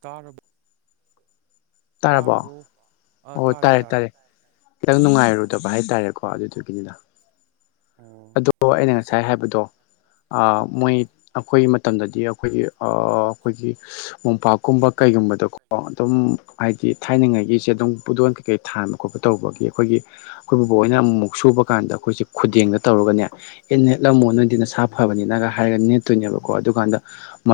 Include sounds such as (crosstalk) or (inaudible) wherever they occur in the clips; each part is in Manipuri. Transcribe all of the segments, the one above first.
ꯇꯥꯔꯔꯕ ꯇꯥꯔꯕꯣ ꯑꯣ ꯇꯥꯔꯦ ꯇꯥꯔꯦ ꯈꯤꯇꯪ ꯅꯨꯡꯉꯥꯏꯔꯨꯗꯕ ꯍꯥꯏꯇꯥꯔꯦꯀꯣ ꯑꯗꯨꯗꯨꯒꯤꯅꯤꯗ ꯑꯣ ꯑꯗꯣ ꯍꯣꯏ ꯑꯩꯅ ꯀꯩꯁꯨ ꯉꯁꯥꯏ ꯍꯥꯏꯕꯗꯣ ꯃꯣꯏ ꯑꯩꯈꯣꯏ ꯃꯇꯝꯗꯗꯤ ꯑꯩꯈꯣꯏꯒꯤ ꯑꯩꯈꯣꯏꯒꯤ ꯃꯣꯝꯄꯥꯛꯀꯨꯝꯕ ꯀꯩꯒꯨꯝꯕ ꯗꯀꯣ ꯑꯗꯨꯝ ꯍꯥꯏꯗꯤ ꯊꯥꯏꯅꯉꯥꯏꯒꯤꯁꯦ ꯑꯗꯨꯝ ꯈꯨꯗꯣꯟ ꯀꯩꯀꯩ ꯊꯥꯟꯕ ꯈꯣꯠꯄ ꯇꯧꯕꯒꯤ ꯑꯩꯈꯣꯏꯒꯤ ꯑꯩꯈꯣꯏ ꯕꯣꯏꯅ ꯑꯃꯨꯛ ꯁꯨꯕ ꯀꯥꯟꯗ ꯑꯩꯈꯣꯏꯁꯦ ꯈꯨꯗꯦꯡꯗ ꯇꯧꯔꯨꯒꯅꯦ ꯑꯦ ꯅꯦꯠꯂꯝꯃꯣ ꯅꯗꯤ ꯅꯁꯥ ꯐꯕꯅꯤꯅꯒ ꯍꯥꯏꯔꯒ ꯅꯦꯠꯇꯣꯏꯅꯦꯕꯀꯣ ꯑꯗꯨꯀꯥꯟꯗ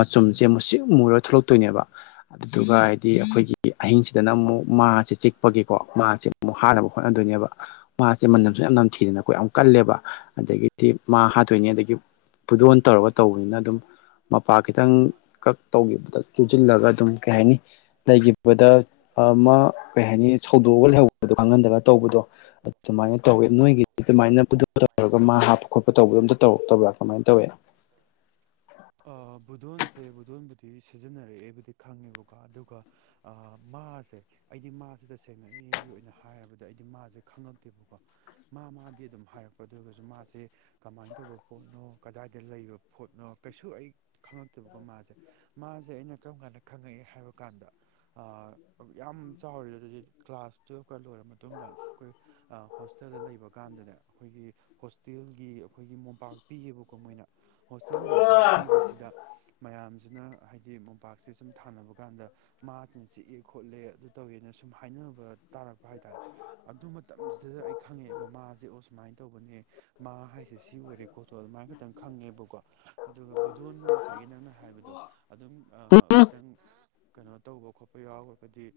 ꯆꯨꯝꯁꯦ ꯑꯃꯨꯁꯤꯛ ꯃꯨꯔꯒ ꯊꯣꯛꯂꯛꯇꯣꯏꯅꯦꯕ ꯑꯗꯨꯗꯨꯒ ꯍꯥꯏꯗꯤ ꯑꯩꯈꯣꯏꯒꯤ ꯑꯍꯤꯡꯁꯤꯗꯅ ꯑꯃꯨꯛ ꯃꯥꯁꯤ ꯁꯤ ꯆꯤꯛꯄꯒꯤꯀꯣ ꯃꯥꯁꯦ ꯑꯃꯨꯛ ꯍꯥꯟꯅꯕ ꯍꯣꯠꯅꯗꯣꯏꯅꯦꯕ ꯃꯥꯁꯦ ꯃꯅꯝꯁꯨ ꯌꯥꯝ ꯅꯝꯊꯤꯗꯅ ꯑꯩꯈꯣꯏ ꯌꯥꯝ ꯀꯜꯂꯦꯕ ꯑꯗꯒꯤꯗꯤ ꯃꯥ ꯍꯥꯠꯇꯣꯏꯅꯤ ꯑꯗꯒꯤ ꯐꯗꯣꯟ ꯇꯧꯔꯒ ꯇꯧꯕꯅꯤꯅ ꯑꯗꯨꯝ ꯃꯄꯥ ꯈꯤꯇꯪ ꯀꯛ ꯇꯧꯈꯤꯕꯗ ꯇꯨꯁꯤꯜꯂꯒ ꯑꯗꯨꯝ ꯀꯩ ꯍꯥꯏꯅꯤ ꯂꯩꯈꯤꯕꯗ ꯑꯃ ꯀꯩ ꯍꯥꯏꯅꯤ ꯁꯧꯗꯣꯛꯑꯒ ꯂꯩꯍꯧꯕ ꯈꯪꯍꯟꯗ ꯇꯧꯕꯗꯣ ꯑꯗꯨꯃꯥꯏꯅ ꯇꯧꯋ ꯅꯣꯏꯒꯤꯅ ꯇꯧꯔꯒ ꯃꯥ ꯍꯥꯞꯄ ꯈꯣꯠꯄ ꯇꯧꯕꯗ ꯑꯝꯇ ꯇꯧꯔꯛꯇꯕ꯭ꯔꯥ ꯀꯃꯥꯏꯅ ꯇꯧꯋꯦ ꯗꯣꯟꯁꯦ ꯕꯨꯗꯣꯟꯕꯨꯗꯤ ꯁꯤꯖꯤꯟꯅꯔꯛꯑꯦꯕꯨꯗꯤ ꯈꯪꯉꯦꯕꯀꯣ ꯑꯗꯨꯒ ꯃꯥꯁꯦ ꯑꯩꯗꯤ ꯃꯥꯁꯤꯗ ꯁꯦꯡꯅꯛꯏꯒꯤ ꯑꯣꯏꯅ ꯍꯥꯏꯔꯕꯗ ꯑꯩꯗꯤ ꯃꯥꯁꯦ ꯈꯪꯉꯛꯇꯦꯕꯀꯣ ꯃꯥ ꯃꯥꯗꯤ ꯑꯗꯨꯝ ꯍꯥꯏꯔꯛꯄ ꯑꯗꯨꯒꯁꯨ ꯃꯥꯁꯦ ꯀꯃꯥꯏꯅ ꯇꯧꯕ ꯄꯣꯠꯅꯣ ꯀꯗꯥꯏꯗ ꯂꯩꯕ ꯄꯣꯠꯅꯣ ꯀꯩꯁꯨ ꯑꯩ ꯈꯪꯉꯛ ꯑꯗꯨꯕꯨꯀꯣ ꯃꯥꯁꯦ ꯃꯥꯁꯦ ꯑꯩꯅ ꯀꯔꯝ ꯀꯥꯟꯗ ꯈꯪꯉꯛꯑꯦ ꯍꯥꯏꯕ ꯀꯥꯟꯗ ꯌꯥꯝ ꯆꯥꯎꯔꯤ ꯑꯗꯨꯗꯤ ꯀ꯭ꯂꯥꯁ ꯇꯨꯌꯦꯜꯐꯀ ꯂꯣꯏꯔꯕ ꯃꯇꯨꯡꯗ ꯑꯩꯈꯣꯏ ꯍꯣꯁꯇꯦꯜꯗ ꯂꯩꯕ ꯀꯥꯟꯗ ꯗꯅꯦ ꯑꯩꯈꯣꯏꯒꯤ ꯍꯣꯁꯇꯦꯜꯒꯤ ꯑꯩꯈꯣꯏꯒꯤ ꯃꯣꯝꯄꯥꯛ ꯄꯤꯌꯦꯕꯀꯣ ꯃꯣꯏꯅ ꯍꯣꯁꯇꯦꯜꯒꯤ ꯃꯣꯝꯄꯥꯛ ꯄꯤꯕꯁꯤꯗ ꯃꯌꯥꯝꯁꯤꯅ ꯍꯥꯏꯗꯤ ꯃꯣꯝꯄꯥꯛꯁꯦ ꯁꯨꯝ ꯊꯥꯅꯕ ꯀꯥꯟꯗ ꯃꯥꯁꯤꯅ ꯆꯤꯛꯑꯦ ꯈꯣꯠꯂꯦ ꯑꯗꯨ ꯇꯧꯋꯦꯅ ꯁꯨꯝ ꯍꯥꯏꯅꯕ ꯇꯥꯔꯛꯄ ꯍꯥꯏꯇꯥꯔꯦ ꯑꯗꯨ ꯃꯇꯝꯁꯤꯗ ꯑꯩ ꯈꯪꯉꯛꯑꯦꯕ ꯃꯥꯁꯦ ꯑꯣ ꯁꯨꯃꯥꯏꯅ ꯇꯧꯕꯅꯦ ꯃꯥ ꯍꯥꯏꯁꯦ ꯁꯤ ꯑꯣꯏꯔꯦ ꯈꯣꯇꯣ ꯑꯗꯨꯃꯥꯏꯅ ꯈꯛꯇꯪ ꯈꯪꯉꯦꯕꯀꯣ ꯑꯗꯨꯒ ꯕꯨꯙꯣꯟꯅ ꯉꯁꯥꯏ ꯉꯁꯥꯏꯒꯤ ꯅꯪꯅ ꯍꯥꯏꯕꯗꯣ ꯑꯗꯨꯝ ꯈꯤꯇꯪ ꯀꯩꯅꯣ ꯇꯧꯕ ꯈꯣꯠꯄ ꯌꯥꯎꯔꯒꯗꯤ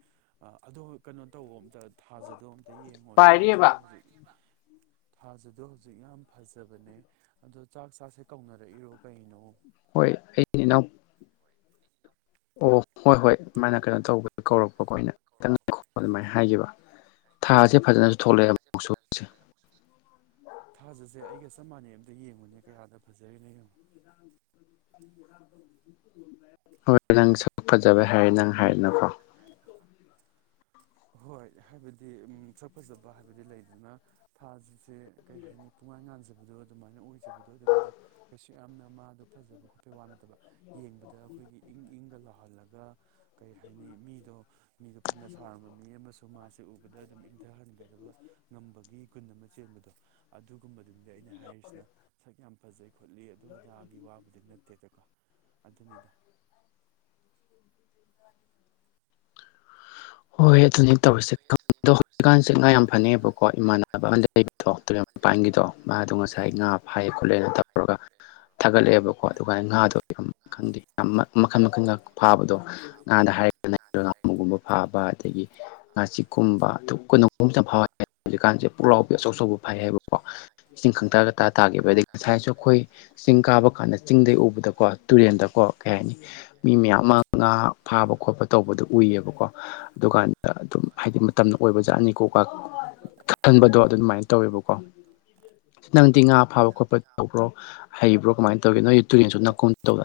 ꯑꯗꯣ ꯀꯩꯅꯣ ꯇꯧꯕ ꯑꯝꯇ ꯊꯥꯖꯗꯣ ꯑꯝꯇ ꯌꯦꯡꯉꯣ ꯄꯥꯏꯔꯤꯑꯕ ꯊꯥꯁꯤꯗꯣ ꯍꯧꯖꯤꯛ ꯊꯥꯖꯗꯣ ꯍꯧꯖꯤꯛ ꯌꯥꯝ ꯐꯖꯕꯅꯦ ꯑꯗꯣ ꯆꯥꯛ ꯆꯥꯛꯁꯦ ꯀꯧꯅꯔꯛꯏꯔꯣ ꯀꯩꯅꯣ ꯍꯣꯏ ꯑꯩ ꯏꯅꯥꯎ ꯑꯣ ꯍꯣꯏ ꯍꯣꯏ ꯃꯥꯅ ꯀꯩꯅꯣ ꯇꯧꯕ ꯀꯧꯔꯛꯄꯀꯣ ꯑꯩꯅ ꯈꯤꯇꯪ ꯑꯗꯨꯃꯥꯏꯅ ꯍꯥꯏꯈꯤꯕ ꯊꯥꯁꯦ ꯐꯖꯅꯁꯨ ꯊꯣꯛꯂꯛꯑꯦ ꯑꯃꯨꯛꯁꯨꯁꯦ ꯊꯥꯖꯁꯦ ꯑꯩꯒ ꯆꯞ ꯃꯥꯟꯅꯩ ꯑꯝꯇ ꯌꯦꯡꯉꯨꯅꯦ ꯀꯌꯥꯗ ꯐꯖꯔꯤ ꯂꯩꯔꯅꯣ (unintelligible) ꯍꯣꯏ ꯅꯪ ꯁꯛ ꯐꯖꯕ ꯍꯥꯏꯔ ꯅꯪ ꯍꯥꯏꯅꯨꯀꯣ ꯍꯣꯏ ꯍꯥꯏꯕꯗꯤ ꯁꯛ ꯐꯖꯕ ꯍꯥꯏꯕꯗꯤ ꯂꯩꯗꯅ ꯊꯥꯁꯤꯡꯁꯦ ꯀꯩ ꯍꯥꯏꯅꯤ ꯄꯨꯡꯉꯥꯟ ꯉꯥꯟꯖꯕꯅꯤ ꯑ ꯑꯗꯨꯃꯥꯏꯅ ꯑꯣꯏꯖꯕꯗꯣ ꯑꯗꯨꯅꯤꯗ ꯀꯩꯁꯨ ꯌꯥꯝꯅ ꯃꯥꯗꯣ ꯐꯖꯕ ꯈꯣꯠꯄꯩ ꯋꯥ ꯅꯠꯇꯕ ꯌꯦꯡꯕꯗ ꯑꯩꯈꯣꯏꯒꯤ ꯏꯪ ꯏꯪꯒ ꯂꯥꯎꯍꯜꯂꯒ ꯀꯔꯤ ꯍꯥꯏꯅꯤ ꯃꯤꯗꯣ ꯃꯤꯗꯣ ꯐꯅ ꯁꯥꯔꯝꯕ ꯃꯤ ꯑꯃꯁꯨ ꯃꯥꯁꯦ ꯎꯕꯗ ꯑꯗꯨꯝ ꯏꯪꯊꯍꯟꯒꯗꯕ ꯉꯝꯕꯒꯤ ꯀꯨꯟ ꯑꯃ ꯆꯦꯟꯕꯗꯣ ꯑꯗꯨꯒꯨꯝꯕꯗꯨꯅꯤꯗꯤ ꯑꯩꯅ ꯍꯥꯏꯔꯤꯁꯤꯅ ꯁꯛ ꯌꯥꯝ ꯐꯖꯩ ꯈꯣꯠꯂꯤ ꯑꯗꯨ ꯑꯗꯥꯒꯤ ꯋꯥꯕꯨꯗꯤ ꯅꯠꯇꯦꯗꯀꯣ ꯑꯗꯨꯅꯤꯗ (inaudible) ꯍꯣꯏ ꯍꯣꯏ ꯑꯗꯨꯅꯦ ꯇꯧꯔꯤꯁꯦꯗꯣ ꯍꯧꯖꯤꯛꯀꯥꯟ ꯉꯥ ꯌꯥꯝ ꯐꯅꯉꯑꯕꯀꯣ ꯏꯃꯥꯟꯅꯕ ꯑꯃ ꯂꯩꯕꯗꯣ ꯑꯗꯨ ꯄꯥꯟꯒꯤꯗꯣ ꯃꯥꯗꯣ ꯉꯁꯥꯏ ꯉꯥ ꯐꯥꯏ ꯈꯣꯠꯂꯦꯅ ꯇꯧꯔꯒ ꯊꯥꯒꯠꯂꯛꯑꯦꯕꯀꯣ ꯑꯗꯨꯒꯥꯏꯅ ꯉꯥꯗꯣ ꯈꯪꯗꯦ ꯃꯈꯜ ꯃꯈꯜ ꯐꯥꯕꯗꯣ ꯉꯥꯗ ꯍꯥꯏꯔꯒ ꯐꯥꯕ ꯑꯗꯒꯤ ꯉꯥꯆꯤꯛꯀꯨꯝꯕ (unintelligible) ꯍꯧꯖꯤꯀꯥꯟꯖꯦ ꯄꯨꯂꯥꯎ ꯇꯧꯕ ꯐꯩ ꯍꯥꯏꯕꯀꯣ ꯏꯁꯤꯡ ꯈꯪꯇꯥ ꯇꯥꯒꯤꯕ ꯑꯗꯒꯤ ꯉꯁꯥꯏꯁꯨ ꯑꯩꯈꯣꯏ ꯆꯤꯡ ꯀꯥꯕ ꯀꯥꯟꯗ ꯆꯤꯡꯗꯩ ꯎꯕꯗꯀꯣ ꯇꯨ ꯀꯣ ꯀꯩ ꯍꯥꯏꯅꯤ ꯃꯤ ꯃꯌꯥꯝ ꯑꯃ ꯉꯥ ꯐꯥꯕ ꯈꯣꯠꯄ ꯇꯧꯕꯗꯨꯣ ꯎꯏꯌꯦꯕꯀꯣ ꯑꯗꯨꯀꯥꯟꯗ ꯑꯗꯨꯝ ꯍꯥꯏꯗꯤ ꯃꯇꯝꯅ ꯑꯣꯏꯕ ꯖꯥꯠꯅꯤꯀꯣꯀ ꯀꯥꯍꯟꯕꯗꯣ ꯑꯗꯨꯃꯥꯏꯅ ꯇꯧꯋꯦꯕꯀꯣ ꯅꯪꯗꯤ ꯉꯥ ꯐꯥꯕ ꯈꯣꯠꯄ ꯇꯧꯕ꯭ꯔꯣ ꯍꯩꯕ꯭ꯔꯣ ꯀꯃꯥꯏꯅ ꯇꯧꯒꯦ ꯅꯣꯏ ꯇꯨꯔꯦꯟꯁꯨ ꯅꯀꯨꯝ ꯇꯧꯗ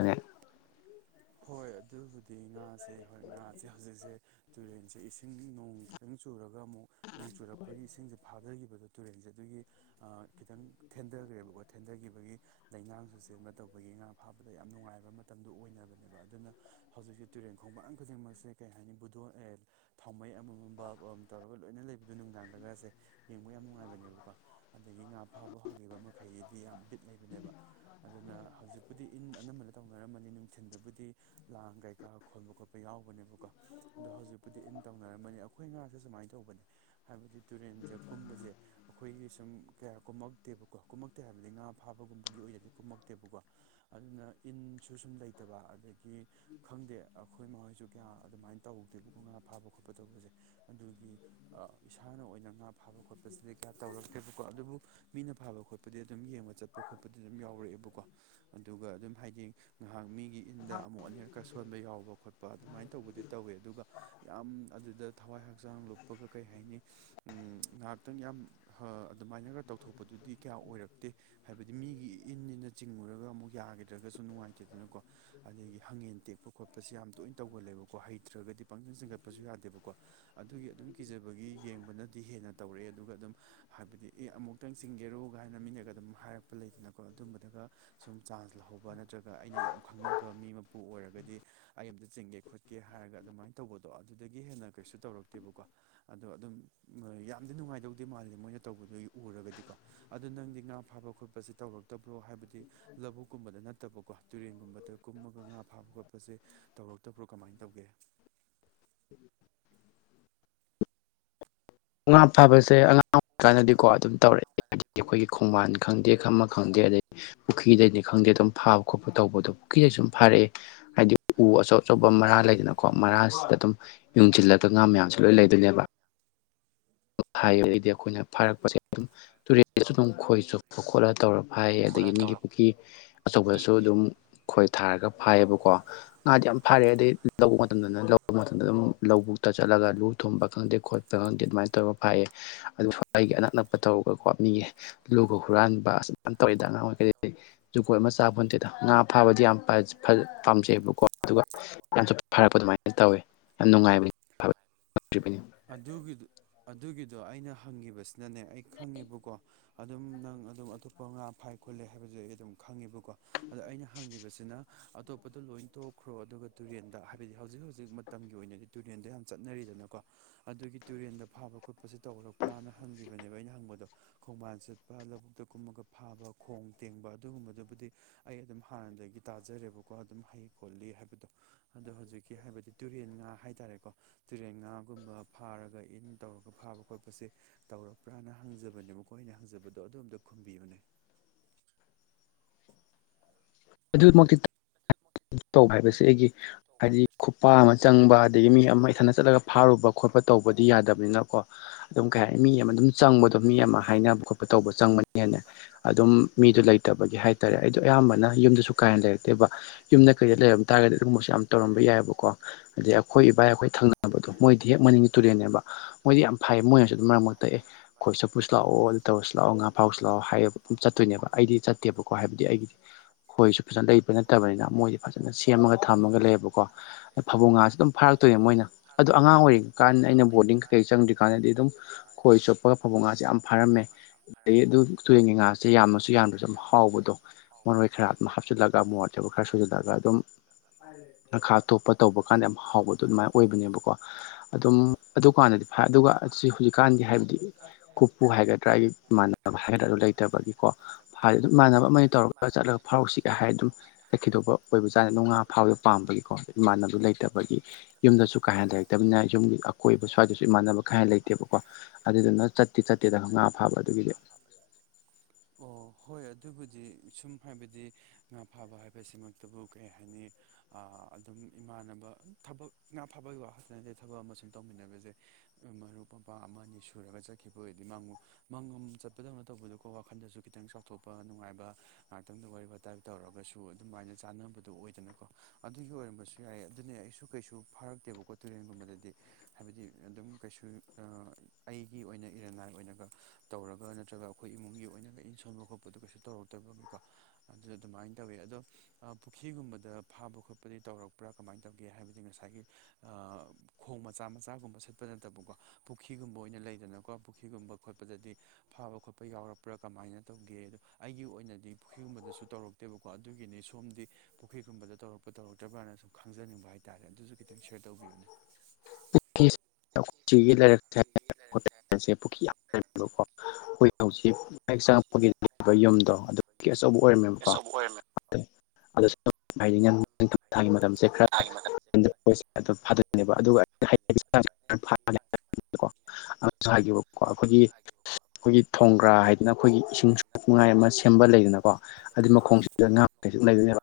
ꯍꯣꯏ ꯑꯗꯨꯕꯨꯗꯤ ꯉꯥꯁꯦ ꯍꯣꯏ ꯉꯥꯁꯦ ꯍꯧꯖꯤꯛꯁꯦ ꯇꯨꯔꯦꯟꯁꯦ ꯏꯁꯤꯡ ꯅꯣꯡ ꯈꯤꯇꯪ ꯆꯨꯔꯒ ꯑꯃꯨꯛ ꯆꯨꯔꯛꯄꯒꯤ ꯏꯁꯤꯡꯁꯦ ꯐꯥꯊꯈꯤꯕꯗꯣ ꯇꯨꯔꯦꯜꯁꯦ ꯑꯗꯨꯒꯤ ꯈꯤꯇꯪ ꯊꯦꯟꯊꯈ꯭ꯔꯦꯕꯀꯣ ꯊꯦꯟꯊꯈꯤꯕꯒꯤ ꯂꯩꯉꯥꯡꯁꯨ ꯆꯦꯟꯕ ꯇꯧꯕꯒꯤ ꯉꯥ ꯐꯥꯕꯗ ꯌꯥꯝ ꯅꯨꯡꯉꯥꯏꯕ ꯃꯇꯝꯗ ꯑꯣꯏꯅꯕꯅꯦꯕ ꯑꯗꯨꯅ ꯍꯧꯖꯤꯛꯁꯦ ꯇꯨꯔꯦꯟ ꯈꯣꯡꯕꯥꯟ ꯈꯨꯗꯤꯡꯃꯛꯁꯦ ꯀꯩ ꯍꯥꯏꯅꯤ ꯕꯨꯗ ꯊꯥꯎꯃꯩ ꯑꯃꯃꯝꯕ ꯇꯧꯔꯒ ꯂꯣꯏꯅ ꯂꯩꯕꯗꯣ ꯅꯨꯡꯗꯥꯡꯗꯒꯔꯁꯦ ꯌꯦꯡꯕ ꯌꯥꯝ ꯅꯨꯡꯉꯥꯏꯕꯅꯦꯕꯀꯣ ꯑꯗꯒꯤ ꯉꯥ ꯐꯥꯕ ꯍꯧꯈꯤꯕ ꯃꯈꯩꯒꯤꯗꯤ ꯌꯥꯝ ꯕꯤꯠ ꯂꯩꯕꯅꯦꯕ ꯑꯗꯨꯅ ꯍꯧꯖꯤꯛꯄꯨꯗꯤ ꯏꯟ ꯇꯧꯅꯔꯃꯅꯤ ꯅꯨꯡꯊꯤꯟꯜꯗꯕꯨꯗꯤ ꯂꯥꯡ ꯀꯩꯀꯥ ꯈꯣꯟꯕ ꯈꯣꯠꯄ ꯌꯥꯎꯕꯅꯦꯕꯀꯣ ꯑꯗꯣ ꯍꯧꯖꯤꯛꯄꯨꯗꯤ ꯏꯟ ꯇꯧꯅꯔꯝꯃꯅꯤ ꯑꯩꯈꯣꯏ ꯉꯁꯦ ꯁꯨꯃꯥꯏꯅ ꯇꯧꯕꯅꯦ ꯍꯥꯏꯕꯗꯤ ꯇꯨꯔꯦꯟꯁꯦ ꯀꯨꯝꯕꯁꯦ ꯑꯩꯈꯣꯏꯒꯤ ꯁꯨꯝ ꯀꯌꯥ ꯀꯨꯝꯃꯛꯇꯦꯕꯀꯣ ꯀꯨꯝꯃꯛꯇꯦ ꯍꯥꯏꯕꯗꯤ ꯉꯥ ꯐꯥꯕꯒꯨꯝꯕꯒꯤ ꯑꯣꯏꯅꯗꯤ ꯀꯨꯝꯃꯛꯇꯦꯕꯀꯣ ꯑꯗꯨꯅ ꯏꯟꯁꯨ ꯁꯨꯝ ꯂꯩꯇꯕ ꯑꯗꯒꯤ ꯈꯪꯗꯦ ꯑꯩꯈꯣꯏꯃꯥꯍꯣꯢꯁꯨ ꯀꯌꯥ ꯑꯗꯨꯃꯥꯏꯅ ꯇꯧꯒꯦ ꯉꯥ ꯐꯥꯕ ꯈꯣꯠꯄ ꯇꯧꯕꯁꯦ ꯑꯗꯨꯒꯤ ꯏꯁꯥꯅ ꯑꯣꯏꯅ ꯉꯥ ꯐꯥꯕ ꯈꯣꯠꯄꯁꯤꯗꯤ ꯀꯌꯥ ꯇꯧꯋꯦ ꯔꯛꯀꯦꯕꯀꯣ ꯑꯗꯨꯕꯨ ꯃꯤꯅ ꯐꯥꯕ ꯈꯣꯠꯄꯗꯤ ꯑꯗꯨꯝ ꯌꯦꯡꯕ ꯆꯠꯄ ꯈꯣꯠꯄꯗꯤ ꯑꯗꯨꯝ ꯌꯥꯎꯔꯛꯑꯦꯕꯀꯣ ꯑꯗꯨꯒ ꯑꯗꯨꯝ ꯍꯥꯏꯗꯤ ꯉꯥꯏꯍꯥꯛ ꯃꯤꯒꯤ ꯏꯟꯗ ꯑꯃꯨꯛ ꯑꯅꯤꯔꯛꯀ ꯁꯣꯟꯕ ꯌꯥꯎꯕ ꯈꯣꯠꯄ ꯑꯗꯨꯃꯥꯏꯅ ꯇꯧꯕꯗꯤ ꯇꯧꯋꯦ ꯑꯗꯨꯒ ꯌꯥꯝ ꯑꯗꯨꯗ ꯊꯋꯥꯏ ꯍꯛꯆꯥꯡ ꯂꯨꯞꯄꯒ ꯀꯩ ꯍꯥꯏꯅꯤ ꯉꯍ ꯉꯥꯏꯍꯥꯛꯇꯪ ꯌꯥꯝ ꯑꯗꯨꯃꯥꯏꯅꯒ ꯇꯧꯊꯣꯛꯄꯗꯨꯗꯤ ꯀꯌꯥ ꯑꯣꯏꯔꯛꯇꯦ ꯍꯥꯏꯕꯗꯤ ꯃꯤꯒꯤ ꯏꯅ ꯆꯤꯡ ꯌꯥꯒꯤꯗ꯭ꯔꯒꯖꯨ ꯅꯨꯡꯉꯥꯏꯇꯦꯗꯅꯀꯣ ꯑ ꯍꯪꯉꯦꯟ ꯇꯦꯛꯄ ꯈꯣꯠꯄꯁꯦ ꯌꯥꯝ ꯇꯣꯏꯅ ꯇꯧꯒꯜꯂꯦꯕꯀꯣ ꯍꯩꯇ꯭ꯔꯒꯗꯤ ꯄꯪꯖꯪ ꯆꯤꯡꯒꯠꯄꯁꯨ ꯌꯥꯗꯦꯕꯀꯣ ꯑꯗꯨꯒꯤ ꯑꯗꯨꯝ ꯀꯤꯖꯕꯒꯤ ꯌꯦꯡꯕꯅꯗꯤ ꯍꯦꯟꯅ ꯇꯧꯔꯛꯑꯦ ꯑꯗꯨꯒ ꯑꯗꯨꯝ ꯍꯥꯏꯕꯗꯤ ꯑꯦ ꯑꯃꯨꯛꯇꯪ ꯆꯤꯡꯒꯦꯔꯣꯒꯥꯏꯅ ꯃꯤꯅꯒ ꯑꯗꯨꯝ ꯍꯥꯏꯔꯛꯄ ꯂꯩꯗꯅꯀꯣ ꯑꯗꯨꯝꯕꯗꯒ ꯁꯨꯝ ꯆꯥꯟꯁ ꯂꯧꯍꯧꯕ ꯅꯠꯇ꯭ꯔꯒ ꯑꯩꯅ ꯌꯥꯝ ꯈꯪꯅꯕ ꯃꯤ ꯃꯄꯨ ꯑꯣꯏꯔꯒꯗꯤ ꯑꯩ ꯑꯃꯝꯇ ꯆꯤꯡꯒꯦ ꯈꯣꯠꯀꯦ ꯍꯥꯏꯔꯒ ꯑꯗꯨꯃꯥꯏꯅ ꯇꯧꯕꯗꯣ ꯑꯗꯨꯗꯒꯤ ꯍꯦꯟꯅ ꯀꯩꯁꯨ ꯇꯧꯔꯛꯇꯦꯕꯀꯣ ꯑꯗꯣ ꯑꯗꯨꯝ ꯌꯥꯝꯗꯤ ꯅꯨꯡꯉꯥꯏꯗꯧꯗꯦ ꯃꯥꯜꯜꯂꯤ ꯃꯣꯏꯅ ꯇꯧꯕꯗꯨꯒꯤ ꯎꯔꯒꯗꯤꯀꯣ ꯑꯗꯨꯗ ꯅꯪꯗꯤ ꯉꯥ ꯐꯥꯕ ꯈꯣꯠꯄꯁꯦ ꯇꯧꯔꯛꯇꯕ꯭ꯔꯣ ꯍꯥꯏꯕꯗꯤ ꯂꯧꯕꯨꯛꯀꯨꯝꯕꯗ ꯅꯠꯇꯕꯀꯣ ꯇꯨꯔꯦꯟꯒꯨꯝꯕꯗ ꯀꯨꯝꯃꯒ ꯉꯥ ꯐꯥꯕ ꯈꯣꯠꯄꯁꯦ ꯇꯧꯔꯛꯇꯕ꯭ꯔꯣ ꯀꯃꯥꯏꯅ ꯇꯧꯒꯦ (unintelligible) ꯉ ꯉꯥ ꯐꯥꯕꯁꯦ ꯑꯉꯥꯡ ꯑꯣꯏꯔꯤꯀꯥꯟꯗꯗꯤꯀꯣ ꯑꯗꯨꯝ ꯇꯧꯔꯛꯑꯦ ꯑꯩꯈꯣꯏꯒꯤ ꯈꯣꯡꯕꯥꯟ ꯈꯪꯗꯦ ꯈꯃ ꯈꯪꯗꯦ ꯑꯗꯗꯒꯤ ꯄꯨꯈ꯭ꯔꯤꯗꯅꯤ ꯈꯪꯗꯦ ꯑꯗꯨꯝ ꯐꯥꯕ ꯈꯣꯠꯄ ꯇꯧꯕꯗꯣ ꯄꯨꯈꯗ ꯁꯨꯝ ꯐꯥꯔꯛꯑꯦ ꯍꯥꯏꯗꯤ ꯎ ꯑꯆꯧ ꯑꯆꯧꯕ ꯃꯔꯥ ꯂꯩꯗꯅꯀꯣ ꯃꯔꯥꯁꯤꯗ ꯑꯗꯨꯝ ꯌꯨꯡꯁꯤꯜꯂꯒ ꯉꯥ ꯃꯌꯥꯝꯁꯨ ꯂꯣꯏ ꯂꯩꯗꯣꯏꯅꯦꯕ ꯎ ꯍꯥꯏꯕꯗꯩꯗꯤ ꯑꯩꯈꯣꯏꯅ ꯐꯥꯔꯛꯄꯁꯦ ꯑꯗꯨꯝ ꯇꯨꯔꯦꯜꯁꯨ ꯑꯗꯨꯝ ꯈꯣꯏ ꯆꯨꯞꯄ ꯈꯣꯠꯂ ꯇꯧꯔꯛꯄ ꯍꯥꯏ ꯑꯗꯒꯤ ꯃꯤꯒꯤ ꯄꯨꯈ꯭ꯔꯤ ꯑꯆꯧꯕꯁꯨ ꯑꯗꯨꯝ ꯈꯣꯏ ꯊꯥꯔꯒ ꯐꯥꯏꯌꯦꯕꯀꯣ ꯉꯥꯗꯤ ꯌꯥꯝ ꯐꯥꯔꯦ ꯑꯗꯩ ꯂꯧꯕ ꯃꯇꯝꯗꯅ ꯂꯧꯕ ꯃꯇꯝꯗ ꯑꯗꯨꯝ ꯂꯧꯕ ꯆꯂꯒ ꯂꯨ ꯊꯣꯡꯨꯝꯕ ꯀꯥꯡꯦꯣ ꯪ ꯈꯪꯗꯦ ꯑꯗꯨꯃꯥꯏꯅ ꯇꯧꯔꯒ ꯐꯥꯏꯌꯦ ꯑꯗꯨ꯭ꯋꯥꯏꯒꯤ ꯑꯅꯥꯛ ꯅꯛꯄ ꯇꯧꯔꯒ ꯀ꯭ꯞꯅꯤꯡꯉꯦ ꯂꯨꯒ ꯍꯨꯔꯥꯟꯕ ꯁꯅ ꯇꯧꯋꯤꯗ ꯑꯉꯥꯡ ꯑꯣꯏꯈꯩꯗꯤ ꯖꯒꯣꯏ ꯑꯃ ꯆꯥꯕ ꯅꯠꯇꯦꯗ ꯉꯥ ꯐꯥꯕꯗꯤ ꯌꯥꯝ ꯄꯥꯝꯖꯩꯑꯕꯀꯣ ꯑꯗꯨꯒ ꯌꯥꯝ ꯐ ꯍꯥꯏꯔꯛꯄ ꯑꯗꯨꯃꯥꯏꯅ ꯇꯧꯋꯦ ꯌꯥꯝ ꯅꯨꯡꯉꯥꯏꯕꯅꯤ ꯑꯗꯨꯒꯤ ꯑꯗꯨꯒꯤꯗꯣ ꯑꯩꯅ ꯍꯪꯉꯤꯕꯁꯤꯅꯅꯦ ꯑꯩ ꯈꯪꯉꯦꯕꯀꯣ ꯑꯗꯨꯝ ꯅꯪ ꯑꯗꯨꯝ ꯑꯇꯣꯞꯄ ꯉꯥ ꯐꯥꯏ ꯈꯣꯠꯂꯦ ꯍꯥꯏꯕꯁꯦ ꯑꯩ ꯑꯗꯨꯝ ꯈꯪꯉꯦꯕꯀꯣ ꯑꯗꯣ ꯑꯩꯅ ꯍꯪꯉꯤꯕꯁꯤꯅ ꯑꯇꯣꯞꯄꯗꯣ ꯂꯣꯏ ꯇꯣꯛꯈ꯭ꯔꯣ ꯑꯗꯨꯒ ꯇꯨꯔꯦꯟꯗ ꯍꯥꯏꯕꯗꯤ ꯍꯧꯖꯤꯛ ꯍꯧꯖꯤꯛ ꯃꯇꯝꯒꯤ ꯑꯣꯏꯅꯗꯤ ꯇꯨꯔꯦꯟꯗꯣ ꯌꯥꯝ ꯆꯠꯅꯔꯤꯗꯅꯀꯣ ꯑꯗꯨꯒꯤ ꯇꯨꯔꯦꯟꯗ ꯐꯥꯕ ꯈꯣꯠꯄꯁꯦ ꯇꯧꯔꯛꯄ꯭ꯔꯥꯅ ꯍꯪꯈꯤꯕꯅꯦꯕ ꯑꯩꯅ ꯍꯪꯕꯗꯣ ꯈꯣꯡꯕꯥꯟ ꯆꯠꯄ ꯂꯧꯕꯨꯛꯇ ꯀꯨꯝꯃꯒ ꯐꯥꯕ ꯈꯣꯡ ꯇꯦꯡꯕ ꯑꯗꯨꯒꯨꯝꯕꯗꯨꯕꯨꯗꯤ ꯑꯩ ꯑꯗꯨꯝ ꯍꯥꯟꯅꯗꯒꯤ ꯇꯥꯖꯔꯦꯕꯀꯣ ꯑꯗꯨꯝ ꯍꯩ ꯈꯣꯠꯂꯤ ꯍꯥꯏꯕꯗꯣ ꯑꯗꯣ ꯍꯧꯖꯤꯛꯀꯤ ꯍꯥꯏꯕꯗꯤ ꯇꯨꯔꯦꯟ ꯉꯥ ꯍꯥꯏꯇꯥꯔꯦꯀꯣ ꯒꯨꯝꯕ ꯐꯥꯔꯒ ꯏꯟ ꯇꯧꯔꯒ ꯐꯥꯕ ꯈꯣꯠꯄꯁꯦ ꯇꯧꯄ꯭ꯔꯅ ꯍꯪꯖꯕꯅꯦꯕ ꯃꯈꯣꯏ ꯑꯩꯅ ꯍꯪꯖꯕꯗꯣ ꯑꯗꯣꯝꯇ ꯈꯨꯝꯕꯤꯕꯅꯦ (unintelligible) ꯑꯗꯨ ꯃ ꯀ (inaudible) ꯇꯧꯕ ꯍꯥꯏꯕꯁꯦ ꯑꯩꯒꯤ ꯍꯥꯏꯗꯤ ꯈꯨꯄꯥ ꯑꯃ ꯆꯪꯕ ꯑꯗꯒꯤ ꯃꯤ ꯑꯃ ꯏꯊꯟꯗ ꯆꯠꯂꯒ ꯐꯥꯔꯨꯕ ꯈꯣꯠꯄ ꯇꯧꯕ ꯗꯤ ꯌꯥꯗꯕꯅꯤꯅꯀꯣ ꯑꯗꯨꯝ ꯀꯩ ꯍꯥꯏꯅꯤ ꯃꯤ ꯑꯃ ꯑꯗꯨꯝ ꯆꯪꯕꯗꯣ ꯃꯤ ꯑꯃ ꯍꯥꯏꯅꯕ ꯈꯣꯠꯄ ꯇꯧꯕ ꯆꯪꯕꯅꯤꯅꯦ ꯑꯗꯨꯝ ꯃꯤꯗꯨ ꯂꯩꯇꯕꯒꯤ ꯍꯥꯏ ꯇꯥꯔꯦ ꯑꯩꯗꯣ ꯑꯌꯥꯝꯕꯅ ꯌꯨꯝꯗꯁꯨ ꯀꯥ ꯍꯦꯟꯅ ꯂꯩꯔꯛꯇꯦꯕ ꯌꯨꯝꯗ ꯀꯩꯗ ꯂꯩꯔꯝ ꯇꯥꯔꯒꯗꯤ ꯑꯗꯨꯒꯨꯝꯕꯁꯨ ꯌꯥꯝ ꯇꯧꯔꯝꯕ ꯌꯥꯏꯑꯕꯀꯣ ꯑꯗꯩ ꯑꯩꯈꯣꯏ ꯏꯕꯥꯏ ꯑꯩꯈꯣꯏ ꯊꯪꯅꯕꯗꯣ ꯃꯣꯏꯗꯤ ꯍꯦꯛ ꯃꯅꯤꯡꯒꯤ ꯇꯨꯔꯦꯟꯅꯦꯕ ꯃꯣꯏꯗꯤ ꯌꯥꯝ ꯐꯩꯌꯦ ꯃꯣꯏꯅꯁꯨ ꯑꯗꯨꯝ ꯃꯔꯛ ꯃꯔꯛꯇ ꯑꯦ ꯈꯣꯢ ꯆꯨꯞꯄꯨꯁꯦ ꯂꯥꯛꯑꯣ ꯇꯧꯔꯁꯤ ꯂꯥꯛꯑꯣ ꯂꯥꯛꯑꯣ ꯉꯥ ꯐꯥꯎꯁꯤ ꯂꯥꯛꯑꯣ ꯍꯥꯏ ꯑꯗꯨꯝ ꯆꯠꯇꯣꯏꯅꯦꯕ ꯑꯩꯗꯤ ꯆꯠꯇꯦꯕꯀꯣ ꯍꯥꯏꯕꯗꯤ ꯑꯩꯒꯤꯗꯤ ꯈꯣꯏꯁꯨ ꯐꯖꯅ ꯂꯩꯕ ꯅꯠꯇꯕꯅꯤꯅ ꯃꯣꯏꯗꯤ ꯐꯖꯅ ꯁꯦꯝꯃꯒ ꯊꯝꯃꯒ ꯂꯩꯌꯦꯕꯀꯣ ꯐꯕꯨꯡ ꯉꯥꯁꯦ ꯑꯗꯨꯝ ꯐꯥꯔꯛꯇꯣꯏꯅꯦ ꯃꯣꯏꯅ ꯑꯗꯣ ꯑꯉꯥꯡ ꯑꯣꯏꯔꯤꯉꯩꯗ ꯀꯥꯟ ꯑꯩꯅ ꯕꯣꯔꯗꯤꯡ ꯀꯩꯀꯩ ꯆꯪꯗ꯭ꯔꯤꯀꯥꯟꯗꯗꯤ ꯑꯗꯨꯝ ꯈꯣꯏ ꯆꯣꯞꯄꯒ ꯐꯕꯨꯡ ꯉꯥꯁꯦ ꯌꯥꯝ ꯐꯥꯔꯝꯃꯦ ꯑ ꯑꯗꯨ ꯇꯨꯔꯦꯟꯒꯤ ꯉꯥꯁꯦ ꯌꯥꯝꯃꯁꯨ ꯌꯥꯝꯗ꯭ꯔꯁꯨ ꯑꯗꯨꯝ ꯍꯥꯎꯕꯗꯣ ꯃꯔꯣꯏ ꯈꯔ ꯑꯗꯨꯝ ꯍꯥꯞꯆꯤꯜꯂꯒ ꯃꯣꯔꯣꯛ ꯑꯇꯦꯛꯄ ꯈꯔ ꯁꯣꯢꯖꯟꯂꯒ ꯑꯗꯨꯝ ꯉꯈꯥ ꯑꯇꯣꯞꯄ ꯇꯧꯕ ꯀꯥꯟꯗ ꯌꯥꯝ ꯍꯥꯎꯕꯗꯣ ꯑꯗꯨꯃꯥꯏꯅ ꯑꯣꯏꯕꯅꯦꯕꯀꯣ ꯑꯗꯨꯝ ꯑꯗꯨꯀꯥꯟꯗꯗꯤ ꯐꯔ ꯑꯗꯨꯒ ꯑꯁꯤ ꯍꯧꯖꯤꯛꯀꯥꯟꯗꯤ ꯍꯥꯏꯕꯗꯤ ꯀꯄꯨ ꯍꯥꯏꯒ꯭ꯔꯥ ꯑꯩꯒ ꯃꯥꯟꯅꯕ ꯍꯥꯏꯒꯗ꯭ꯔꯥ ꯑꯗꯨ ꯂꯩꯇꯕꯒꯤ ꯀꯣ ꯍꯥꯢꯗꯤ ꯑꯗꯨꯝ ꯃꯥꯟꯅꯕ ꯑꯃ ꯇꯧꯔꯒ ꯆꯠꯂꯒ ꯐꯥꯎꯔꯛꯁꯤꯒ ꯍꯥꯏꯔ ꯑꯗꯨꯝ ꯆꯠꯈꯤꯗꯧꯕ ꯑꯣꯏꯕꯖꯥꯠꯅꯤ ꯉꯥ ꯐꯥꯕꯗ ꯄꯥꯝꯕꯒꯤꯀꯣ ꯏꯃꯥꯟꯅꯕ ꯂꯩꯇꯕꯒꯤ ꯌꯨꯝꯗꯁꯨ ꯀꯥ ꯍꯦꯟ ꯂꯩꯔꯛꯇꯕꯅꯤ ꯌꯨꯝꯒꯤ ꯑꯀꯣꯏꯕ ꯁ꯭ꯋꯥꯏꯗꯁꯨ ꯏꯃꯥꯟꯅꯕ ꯈꯩꯥꯏ ꯂꯩꯇꯦꯕꯀꯣ ꯑꯗꯨꯗꯨꯅ ꯆꯠꯇꯦ ꯆꯠꯇꯦꯗ ꯐꯥꯕ ꯑꯗꯨꯒꯤꯗꯤ ꯑꯣ ꯍꯣꯏ ꯑꯗꯨ ꯑꯗꯨꯕꯨꯗꯤ ꯁꯨꯝ ꯍꯥꯏꯕꯗꯤ ꯉꯥ ꯐꯥꯕ ꯍꯥꯏꯕꯁꯤꯃꯛꯇꯕꯨ ꯀꯔꯤ ꯍꯥꯏꯅꯤ ꯑꯗꯨꯝ ꯏꯃꯥꯟꯅꯕ ꯊꯕꯛ ꯉꯥ ꯐꯥꯕꯒꯤ ꯋꯥꯁꯨ ꯅꯠꯇꯦ ꯊꯕꯛ ꯑꯃ ꯁꯨꯝ ꯇꯧꯃꯤꯟꯅꯕꯁꯦ ꯃꯔꯨꯞ ꯃꯄꯥꯡ ꯑꯃ ꯑꯅꯤ ꯁꯨꯔꯒ ꯆꯠꯈꯤꯕ ꯑꯣꯏꯗꯤ ꯃꯉꯨ ꯃꯪꯉꯣꯝ ꯆꯠꯄꯗꯧꯅ ꯇꯧꯕꯗꯨꯀꯣ ꯋꯥꯈꯟꯗꯁꯨ ꯈꯤꯇꯪ ꯆꯥꯎꯊꯣꯛꯄ ꯅꯨꯡꯉꯥꯏꯕ ꯉꯥꯛꯇꯪꯗ ꯋꯥꯔꯤ ꯋꯥꯇꯥꯏ ꯇꯧꯔꯦ ꯇꯧꯔꯒꯁꯨ ꯑꯗꯨꯃꯥꯏꯅ ꯆꯥꯅꯕꯗꯣ ꯑꯣꯏꯗꯅꯀꯣ ꯑꯗꯨꯒꯤ ꯑꯣꯏꯔꯝꯕꯁꯨ ꯌꯥꯏ ꯑꯗꯨꯅꯦ ꯑꯩꯁꯨ ꯀꯩꯁꯨ ꯐꯥꯔꯛꯇꯦꯕ ꯀꯣ ꯇꯨꯔꯦꯟꯒꯨꯝꯕꯗꯗꯤ ꯍꯥꯏꯕꯗꯤ ꯑꯗꯨꯝ ꯀꯩꯁꯨ ꯑꯩꯒꯤ ꯑꯣꯏꯅ ꯏꯔꯟꯅꯥꯏ ꯑꯣꯏꯅꯒ ꯇꯧꯔꯒ ꯅꯠꯇ꯭ꯔꯒ ꯑꯩꯈꯣꯏ ꯏꯃꯨꯡꯒꯤ ꯑꯣꯏꯅꯒ ꯏꯟꯁꯣꯟꯕ ꯈꯣꯠꯄꯗꯣ ꯀꯩꯁꯨ ꯇꯧꯔꯛꯇꯕꯒꯤꯀꯣ ꯑꯗꯨꯗ ꯑꯗꯨꯃꯥꯏꯅ ꯇꯧꯋꯤ ꯑꯗꯣ ꯄꯨꯈ꯭ꯔꯤꯒꯨꯝꯕꯗ ꯐꯥꯕ ꯈꯣꯠꯄ ꯇꯔꯛꯄ꯭ꯔꯥ ꯀꯃꯥꯏꯅ ꯇꯧꯒꯦ ꯍꯥꯏꯕꯗꯤ ꯉꯁꯥꯏꯒꯤ ꯈꯣꯡ ꯃꯆꯥ ꯃꯆꯥꯒꯨꯝꯕ ꯁꯤꯠꯄ ꯅꯠꯇꯕꯀꯣ ꯄꯨꯈ꯭ꯔꯤꯒꯨꯝꯕ ꯑꯣꯏꯅ ꯂꯩꯗꯅꯀꯣ ꯄꯨꯈ꯭ꯔꯤꯒꯨꯝꯕ ꯈꯣꯠꯄ ꯈꯠꯄꯗꯗꯤ ꯐꯥꯕ ꯈꯣꯠꯄ ꯌꯥꯎꯔꯛꯄ꯭ꯔꯥ ꯀꯃꯥꯏꯅ ꯇꯧꯒꯦ ꯑꯗꯣ ꯑꯩꯒꯤ ꯑꯣꯏꯅꯗꯤ ꯄꯨꯈꯔꯤꯒꯨꯝꯕꯗꯁꯨ ꯇꯧꯔꯛꯇꯦꯕ ꯀꯣ ꯑꯗꯨꯒꯤꯅꯤ ꯁꯣꯝꯗꯤ ꯄꯨꯈ꯭ꯔꯤꯒꯨꯝꯕꯗ ꯇꯧꯔꯛꯄ ꯇꯧꯔꯛꯇ꯭ꯔꯕ꯭ꯔꯥꯅ ꯁꯨꯝ ꯈꯪꯖꯅꯤꯡꯕ ꯍꯥꯏꯇꯥꯔꯦ ꯑꯗꯨꯁꯨ ꯈꯤꯇꯪ ꯁꯦꯌꯔ ꯇꯧꯕꯤ ꯕꯅꯦ (inaudible) ꯑꯩꯈꯣꯏ ꯍꯧꯖꯤꯛꯛ ꯆꯪꯉꯛꯄꯒꯤ ꯂꯩꯔꯤꯕ ꯌꯨꯝꯗꯣ ꯑꯗꯨ ꯑꯆꯧꯕ ꯑꯣꯏꯔꯝꯃꯦꯕꯀꯣ ꯍꯥꯏꯗꯤꯊ ꯊꯥꯒꯤ ꯃꯇꯝꯗ ꯁꯦ ꯈꯔ ꯐꯗꯣꯏꯅꯦꯕ ꯑꯗꯨꯒ ꯑꯗꯨ ꯍꯥꯏꯀꯣ ꯑꯩꯈꯣꯏꯒꯤ ꯑꯩꯈꯣꯏꯒꯤ ꯊꯣꯡꯒ꯭ꯔꯥ ꯍꯥꯏꯗꯅ ꯑꯩꯈꯣꯏꯒꯤ ꯏꯁꯤꯡ ꯅꯨꯡꯉꯥꯏ ꯑꯃ ꯁꯦꯝꯕ ꯂꯩꯗꯅꯀꯣ ꯑꯗꯨꯏ ꯃꯈꯣꯡꯁꯤꯗ ꯉ ꯀꯩꯁꯨ ꯂꯩꯗꯣꯏꯅꯦꯕ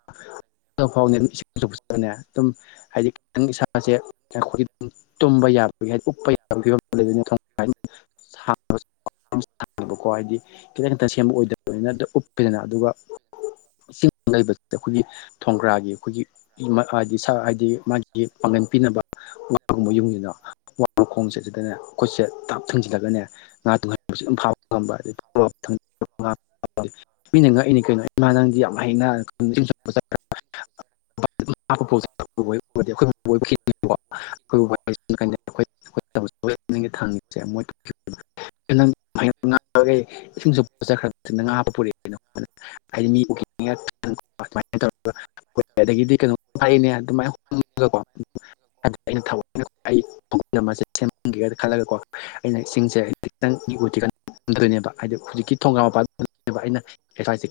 ꯐꯥꯎ ꯑꯗꯨꯝ ꯏꯁꯤꯡꯕꯅꯦ ꯑꯗꯨꯝ ꯍꯥꯏꯗꯤ ꯈꯤꯇꯪ ꯏꯁꯥꯁꯦ ꯑꯩꯈꯣꯏꯒꯤ ꯇꯨꯝꯕ ꯌꯥꯕ ꯎꯞꯄ ꯐꯤꯕꯝ ꯂꯩꯕꯅꯤ ꯕꯀꯣ ꯍꯥꯏꯗꯤ ꯈꯤꯇꯪ ꯈꯤꯇ ꯁꯦꯝꯕ ꯑꯣꯏꯗꯕꯅꯤꯅ ꯎꯞꯈꯤꯗꯅ ꯑꯗꯨꯒ ꯤꯡ ꯂꯩꯕꯁꯤ ꯑꯩꯈꯣꯏꯒꯤ ꯊꯣꯡꯒ꯭ꯔꯥꯒꯤ ꯑꯩꯈꯣꯏꯒꯤ ꯍꯥꯏꯗꯤ ꯍꯥꯏꯗꯤ ꯃꯥꯒꯤ ꯄꯤꯅꯕꯒꯨꯝꯕ ꯌꯨꯝꯁꯤꯗ ꯃꯈꯣꯡ ꯆꯠꯁꯤꯗꯅꯦ ꯈꯨꯠꯁꯦ ꯊꯥꯞ ꯊꯨꯡꯖꯤꯜꯂꯒꯅꯦ ꯉꯥ ꯇꯣꯡꯍꯟꯕꯁꯨ ꯑꯗꯨꯝ ꯐꯥꯕ ꯉꯝꯕ ꯑꯗꯩ ꯃꯤꯅ ꯉꯛꯏꯅꯦ ꯀꯩꯅꯣ ꯏꯃꯥ ꯅꯪꯗꯤ ꯌꯥꯝ ꯍꯩꯅ (inaudible) (unintelligible) ꯑꯩꯈ ꯊꯥꯡꯉꯁꯦ ꯃꯣꯏ (inaudible) (inaudible) ꯑꯗꯒꯤꯗꯤ ꯀꯩꯅꯣ ꯐꯅꯦ ꯑꯗꯨꯃꯥꯏꯅꯀꯣ ꯍꯥꯏ ꯑꯩꯅ ꯊ ꯁꯦꯝꯍꯟꯒꯦꯅ ꯈꯜꯂꯒꯀꯣ ꯑꯩꯅ ꯏꯁꯤꯡꯁꯦ ꯍꯥꯏ ꯈꯤꯇꯪ ꯗꯣꯏꯅꯦꯕ ꯍꯥꯏꯗꯤ ꯍꯧꯖꯤꯛꯀꯤ ꯊꯣꯡꯒꯥ ꯃꯄꯥ ꯑꯩꯅ ꯑꯦꯚꯁ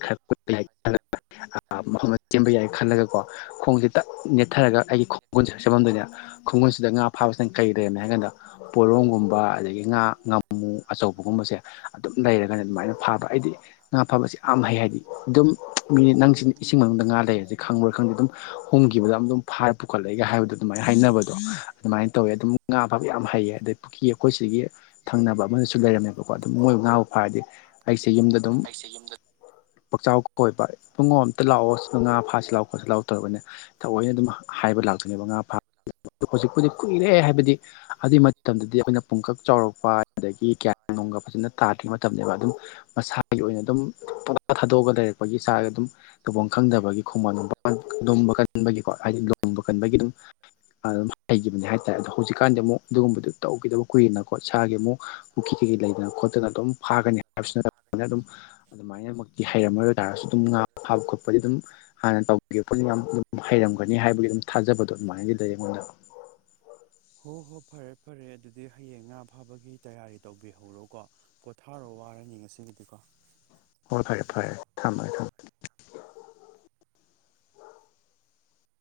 ꯃꯐꯝꯗ ꯆꯦꯟꯕ ꯌꯥꯏ ꯈꯜꯂꯒꯀꯣ ꯈꯣꯡꯁꯦ ꯇ ꯅꯦꯠꯊꯔꯒ ꯑꯩꯒꯤ ꯈꯣꯡꯒꯨꯟꯁꯦ ꯁꯛꯆꯐꯝꯗꯨꯅ ꯈꯨꯡꯒꯪꯁꯤꯗ ꯉꯥ ꯐꯥꯕꯁꯤꯅ ꯀꯩ ꯂꯩꯦꯅ ꯍꯥꯏ ꯀꯥꯟꯗ ꯄꯣꯔꯣꯝꯒꯨꯝꯕ ꯑꯗꯒꯤ ꯉꯥ ꯉꯥꯃꯨ ꯑꯆꯧꯕꯒꯨꯝꯕꯁꯦ ꯑꯗꯨꯝ ꯂꯩꯔꯒꯅ ꯑꯗꯨꯃꯥꯏꯅ ꯐꯕ ꯑꯩꯗꯤ ꯉꯥ ꯐꯥꯕꯁꯤ ꯌꯥꯝ ꯍꯩ ꯍꯥꯏꯗꯤ ꯑꯗꯨꯝ ꯃꯤ ꯅꯪꯁꯤ ꯏꯁꯤꯡ ꯃꯅꯨꯡꯗ ꯉꯥ ꯂꯩꯔꯁꯦ ꯈꯪꯕ꯭ꯔꯥ ꯈꯪꯗꯦ ꯑꯗꯨꯝ ꯍꯣꯡꯈꯤꯕꯗ ꯑꯗꯨꯝ ꯑꯗꯨꯝ ꯐꯥꯔ ꯄꯨꯈꯠꯂꯛꯑꯦꯒ ꯍꯥꯏꯕꯗꯣ ꯑꯗꯨꯃꯥꯏꯅ ꯍꯥꯏꯅꯕꯗꯣ ꯑꯗꯨꯃꯥꯏꯅ ꯇꯧꯋꯦ ꯑꯗꯨꯝ ꯉꯥ ꯐꯕ ꯌꯥꯝ ꯍꯩꯌꯦ ꯑꯗꯩ ꯄꯨꯈ꯭ ꯑꯩꯈꯣꯏꯁꯤꯒꯤ ꯊꯪꯅꯕ ꯑꯃꯅꯁꯨ ꯂꯩꯔꯝꯃꯦꯕꯀꯣ ꯑꯗꯨꯝ ꯃꯣꯏꯕꯨ ꯉꯥꯕ ꯈꯣꯠ ꯐꯗꯤꯦ ꯑꯩꯁꯦ ꯌꯨꯝꯗ ꯑꯗꯨꯝ (unintelligible) (inaudible) ꯄꯨꯥꯛꯆꯥꯎ ꯀꯣꯏꯕ ꯄꯨꯡꯉꯣ ꯑꯃꯝꯇ ꯂꯥꯛꯑꯣ ꯃꯉꯥ ꯐꯥꯁꯤ ꯂꯥꯎ ꯈꯣꯠꯁꯤ ꯂꯥꯛꯎ ꯇꯧꯔꯤꯕꯅꯦ ꯊꯑꯣꯏꯅ ꯑꯗꯨꯝ ꯍꯥꯏꯕ ꯂꯥꯛꯇꯣꯏꯅꯦꯕ ꯉꯥ ꯐꯥ ꯍꯧꯖꯤꯛꯄꯖꯤꯛ ꯀꯨꯏꯔꯦ ꯍꯥꯏꯕꯗꯤ ꯑꯗꯨꯏ ꯃꯇꯝꯗꯗꯤ ꯑꯩꯈꯣꯏꯅ ꯄꯨꯡꯀꯛ ꯆꯥꯎꯔꯛꯄ ꯑꯗꯒꯤ ꯀꯌꯥ ꯅꯨꯡꯒ ꯐꯖꯅ ꯇꯥꯗ꯭ꯔꯤ ꯃꯇꯝꯅꯦꯕ ꯑꯗꯨꯝ ꯃꯁꯥꯒꯤ ꯑꯣꯏꯅ ꯑꯗꯨꯝ ꯄꯣꯇꯥ ꯊꯥꯗꯣꯛꯑꯒ ꯂꯩꯔꯛꯄꯒꯤ ꯆꯥꯛ ꯑꯗꯨꯝ ꯊꯨꯐꯝ ꯈꯪꯗꯕꯒꯤ ꯈꯨꯃꯟꯄ ꯂꯨꯝꯕ ꯀꯟꯕꯒꯤꯀꯣ ꯍꯥꯏꯗꯤ ꯂꯨꯝꯕ ꯀꯟꯕꯒꯤ ꯑꯗꯨꯝ ꯑ ꯍꯥꯏꯇꯥꯔꯦ ꯑꯗꯣ ꯍꯧꯖꯤꯛꯀꯥꯟꯗꯤ ꯑꯃꯨꯛ ꯑꯗꯨꯒꯨꯝꯕꯗꯨ ꯇꯧꯈꯤꯗꯕ ꯀꯨꯏꯅꯀꯣ ꯁꯥꯒꯤ ꯑꯃꯨꯛ ꯄꯨꯈ꯭ꯔꯤ ꯀꯩꯀꯩ ꯂꯩ ꯈꯣꯠꯇꯅ ꯑꯗꯨꯝ ꯐꯥꯒꯅꯤ ꯍꯥꯏꯕꯁꯤꯠꯇꯅ ꯑꯗꯨꯝ ꯑꯗꯨꯃꯥꯏꯅꯃꯛꯇꯤ ꯍꯩꯔꯝꯃꯔꯕ ꯇꯥꯔꯒꯁꯨ ꯑꯗꯨꯝ ꯉꯥ ꯐꯥꯕ ꯈꯣꯠꯄꯗꯤ ꯑꯗꯨꯝ ꯍꯥꯟꯅ ꯇꯧꯕꯤꯒꯦ ꯑꯗꯨꯝ ꯍꯩꯔꯝꯒꯅꯤ ꯍꯥꯏꯕꯒꯤ ꯑꯗꯨꯝ ꯊꯥꯖꯕꯗꯣ ꯑꯗꯨꯃꯥꯏꯅ ꯂꯩꯖꯩ ꯑꯩꯉꯣꯟꯗ ꯍꯣ ꯍꯣ ꯐꯔꯦ ꯐꯔꯦ ꯑꯗꯨꯗꯤ ꯍꯌꯦꯡ ꯉꯥ ꯐꯥꯕꯒꯤ ꯇꯌꯥꯔꯤ ꯇꯧꯕꯤꯍꯧꯔꯣ ꯀꯣ ꯄꯣꯊꯥꯔꯣ ꯋꯥꯔꯅꯤ ꯉꯁꯤꯒꯤꯗꯤꯀꯣ ꯍꯣꯏ ꯐꯔꯦ ꯐꯔꯦ ꯊꯝꯃꯒꯦ ꯊꯝꯃꯦ